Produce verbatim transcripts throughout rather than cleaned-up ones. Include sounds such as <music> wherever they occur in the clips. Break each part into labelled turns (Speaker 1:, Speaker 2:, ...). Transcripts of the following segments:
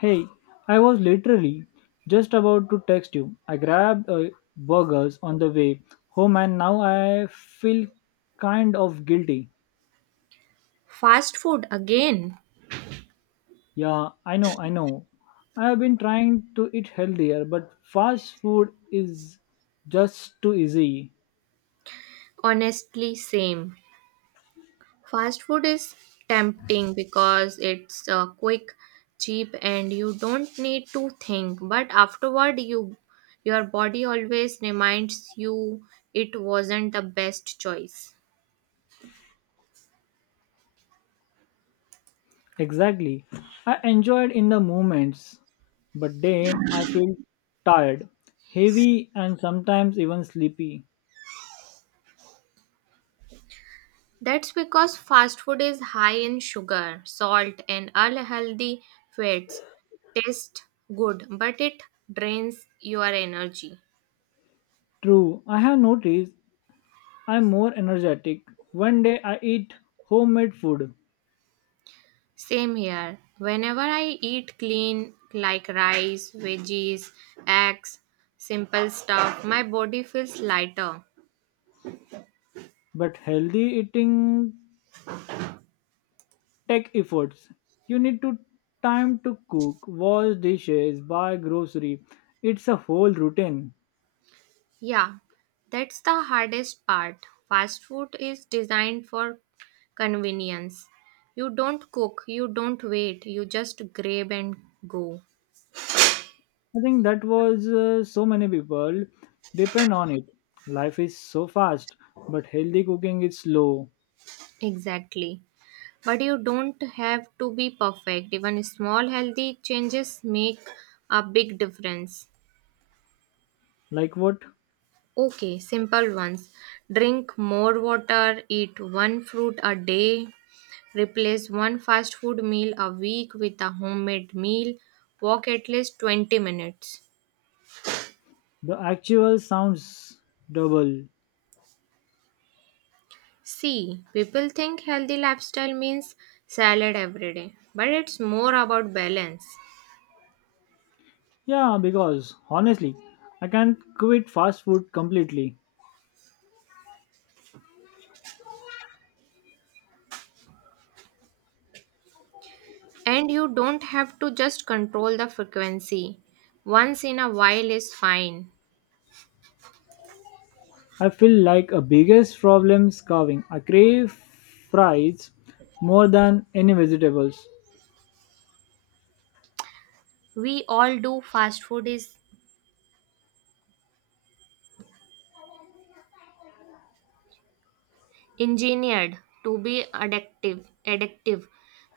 Speaker 1: Hey, I was literally just about to text you. I grabbed uh, burgers on the way home and now I feel kind of guilty.
Speaker 2: Fast food again.
Speaker 1: Yeah, I know, I know. I have been trying to eat healthier, but fast food is just too easy.
Speaker 2: Honestly, same. Fast food is tempting because it's uh, quick, cheap, and you don't need to think. But afterward, you your body always reminds you it wasn't the best choice.
Speaker 1: Exactly. I enjoyed in the moments, but then I feel tired, heavy, and sometimes even sleepy.
Speaker 2: That's because fast food is high in sugar, salt, and unhealthy fats. Tastes good, but it drains your energy.
Speaker 1: True, I have noticed I'm more energetic. One day I eat homemade food,
Speaker 2: Same here. Whenever I eat clean, like rice, veggies, eggs, simple stuff, my body feels lighter.
Speaker 1: but healthy eating take efforts. You need to time to cook, wash dishes, buy grocery. It's a whole routine.
Speaker 2: Yeah, that's the hardest part. Fast food is designed for convenience. You don't cook, you don't wait, you just grab and go.
Speaker 1: I think that was uh, so many people depend on it. Life is so fast, but healthy cooking is slow.
Speaker 2: Exactly. But you don't have to be perfect. Even small healthy changes make a big difference.
Speaker 1: Like what?
Speaker 2: Okay, simple ones. Drink more water, eat one fruit a day, replace one fast food meal a week with a homemade meal, walk at least twenty minutes.
Speaker 1: The actual sounds double.
Speaker 2: See, people think healthy lifestyle means salad every day, but it's more about balance.
Speaker 1: Yeah, because honestly, I can't quit fast food completely.
Speaker 2: And you don't have to just control the frequency. Once in a while is fine.
Speaker 1: I feel like a biggest problem carving. I crave fries more than any vegetables.
Speaker 2: We all do. Fast food is engineered to be addictive, addictive.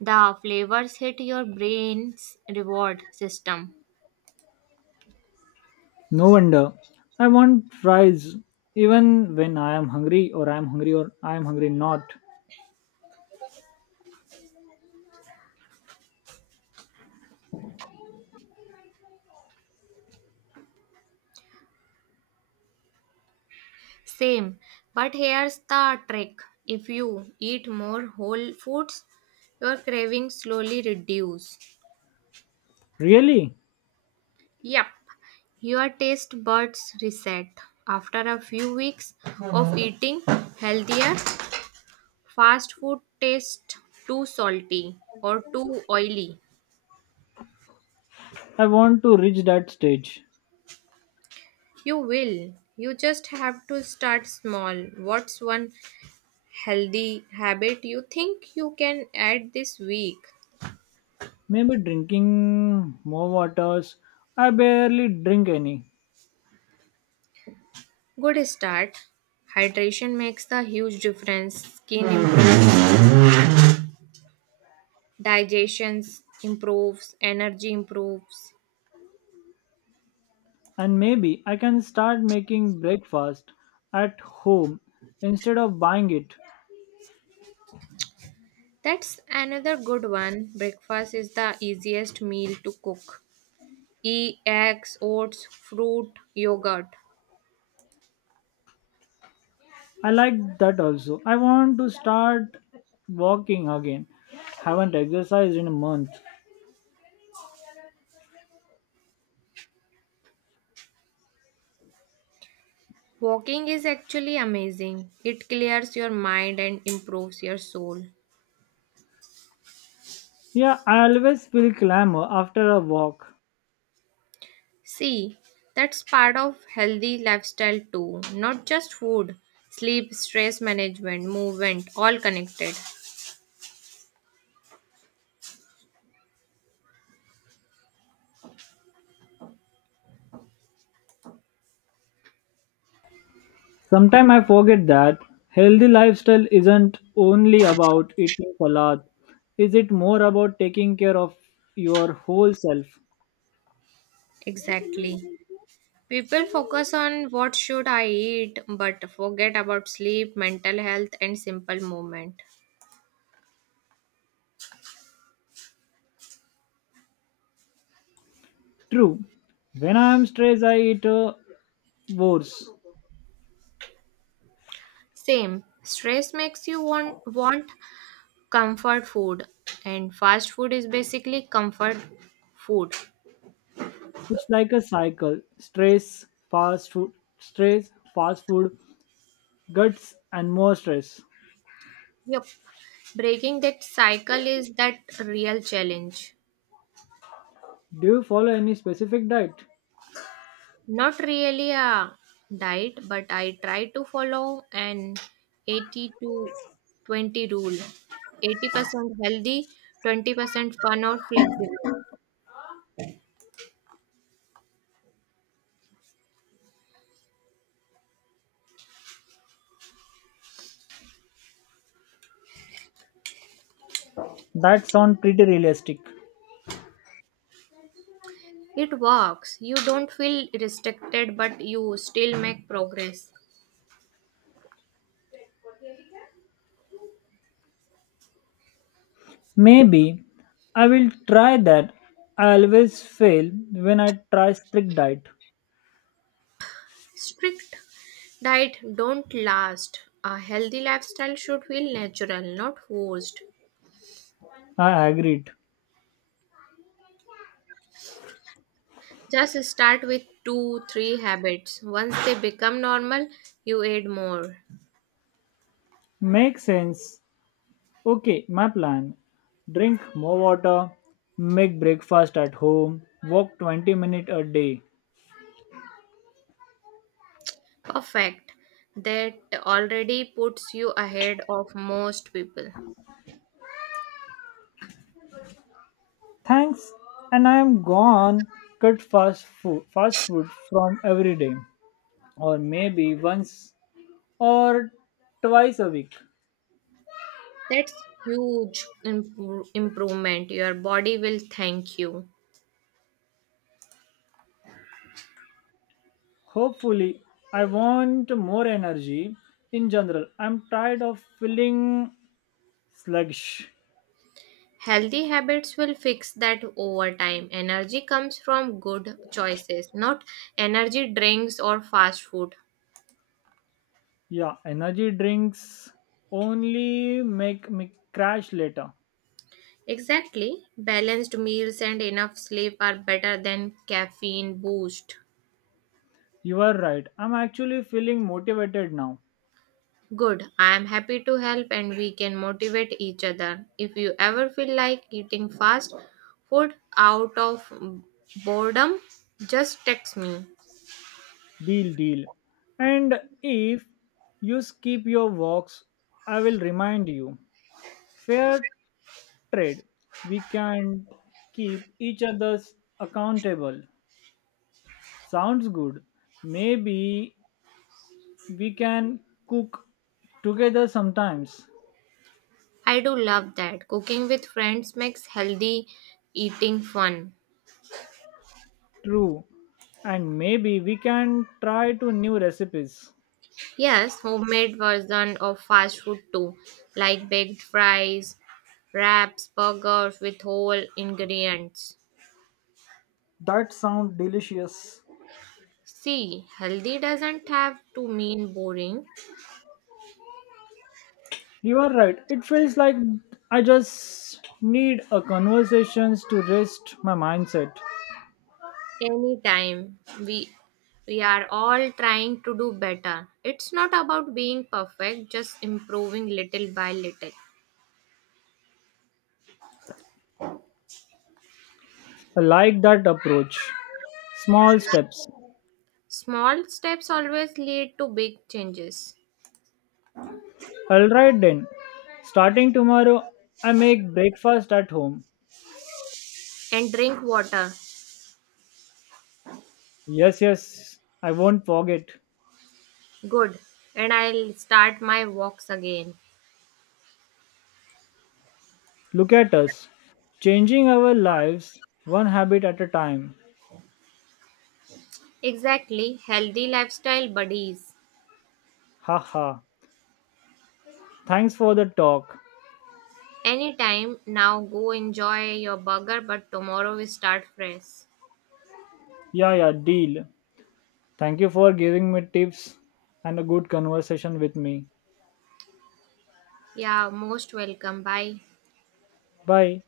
Speaker 2: The flavors hit your brain's reward system.
Speaker 1: No wonder. I want fries even when I am hungry or I am hungry or I am hungry not.
Speaker 2: Same, but here's the trick: if you eat more whole foods, your cravings slowly reduce.
Speaker 1: Really?
Speaker 2: Yep, your taste buds reset after a few weeks of <laughs> eating healthier. Fast food tastes too salty or too oily.
Speaker 1: I want to reach that stage.
Speaker 2: You will. You just have to start small. What's one healthy habit you think you can add this week?
Speaker 1: Maybe drinking more waters. I barely drink any.
Speaker 2: Good start. Hydration makes the huge difference. Skin improves, digestion improves, energy improves.
Speaker 1: And maybe I can start making breakfast at home instead of buying it.
Speaker 2: That's another good one. Breakfast is the easiest meal to cook. Eat eggs, oats, fruit, yogurt.
Speaker 1: I like that also. I want to start walking again. Haven't exercised in a month.
Speaker 2: Walking is actually amazing. It clears your mind and improves your soul.
Speaker 1: Yeah, I always feel clamor after a walk.
Speaker 2: See, that's part of healthy lifestyle too, not just food, sleep, stress management, movement, all connected.
Speaker 1: Sometimes I forget that healthy lifestyle isn't only about eating salad. Is it more about taking care of your whole self?
Speaker 2: Exactly. People focus on what should I eat but forget about sleep, mental health and simple movement.
Speaker 1: True. When I am stressed, I eat uh, worse.
Speaker 2: Same. Stress makes you want want comfort food, and fast food is basically comfort food.
Speaker 1: It's like a cycle: stress, fast food, stress, fast food, guts, and more stress.
Speaker 2: Yep. Breaking that cycle is that real challenge.
Speaker 1: Do you follow any specific diet?
Speaker 2: Not really a diet, but I try to follow an eighty to twenty rule: eighty percent healthy, twenty percent fun or flexible.
Speaker 1: That sounds pretty realistic.
Speaker 2: It works. You don't feel restricted, but you still make progress.
Speaker 1: Maybe I will try that. I always fail when I try strict diet.
Speaker 2: Strict diet don't last. A healthy lifestyle should feel natural, not forced.
Speaker 1: I agreed.
Speaker 2: Just start with two, three habits. Once they become normal, you add more.
Speaker 1: Makes sense. Okay, my plan. Drink more water, make breakfast at home, walk twenty minutes a day.
Speaker 2: Perfect. That already puts you ahead of most people.
Speaker 1: Thanks, and I am gone. Cut fast food fast food from every day or maybe once or twice a week.
Speaker 2: That's huge impro- improvement. Your body will thank you.
Speaker 1: Hopefully, I want more energy in general. I'm tired of feeling sluggish.
Speaker 2: Healthy habits will fix that over time. Energy comes from good choices, not energy drinks or fast food.
Speaker 1: Yeah, energy drinks only make me crash later.
Speaker 2: Exactly. Balanced meals and enough sleep are better than caffeine boost.
Speaker 1: You are right. I'm actually feeling motivated now.
Speaker 2: Good. I am happy to help and we can motivate each other. If you ever feel like eating fast food out of boredom, just text me.
Speaker 1: Deal, deal. And if you skip your walks, I will remind you. Fair trade. We can keep each other's accountable. Sounds good. Maybe we can cook together sometimes.
Speaker 2: I do love that. Cooking with friends makes healthy eating fun.
Speaker 1: True. And maybe we can try two new recipes.
Speaker 2: Yes, homemade version of fast food too, like baked fries, wraps, burgers with whole ingredients.
Speaker 1: That sounds delicious.
Speaker 2: See, healthy doesn't have to mean boring.
Speaker 1: You are right. It feels like I just need a conversations to rest my mindset.
Speaker 2: Anytime. We we are all trying to do better. It's not about being perfect, just improving little by little.
Speaker 1: I like that approach. Small steps.
Speaker 2: Small steps always lead to big changes.
Speaker 1: All right then. Starting tomorrow, I make breakfast at home.
Speaker 2: And drink water.
Speaker 1: Yes, yes. I won't forget.
Speaker 2: Good. And I'll start my walks again.
Speaker 1: Look at us, changing our lives one habit at a time.
Speaker 2: Exactly. Healthy lifestyle buddies.
Speaker 1: Haha. Thanks for the talk.
Speaker 2: Anytime. Now go enjoy your burger, but tomorrow we start fresh.
Speaker 1: Yeah, yeah, deal. Thank you for giving me tips and a good conversation with me.
Speaker 2: Yeah, most welcome. Bye.
Speaker 1: Bye.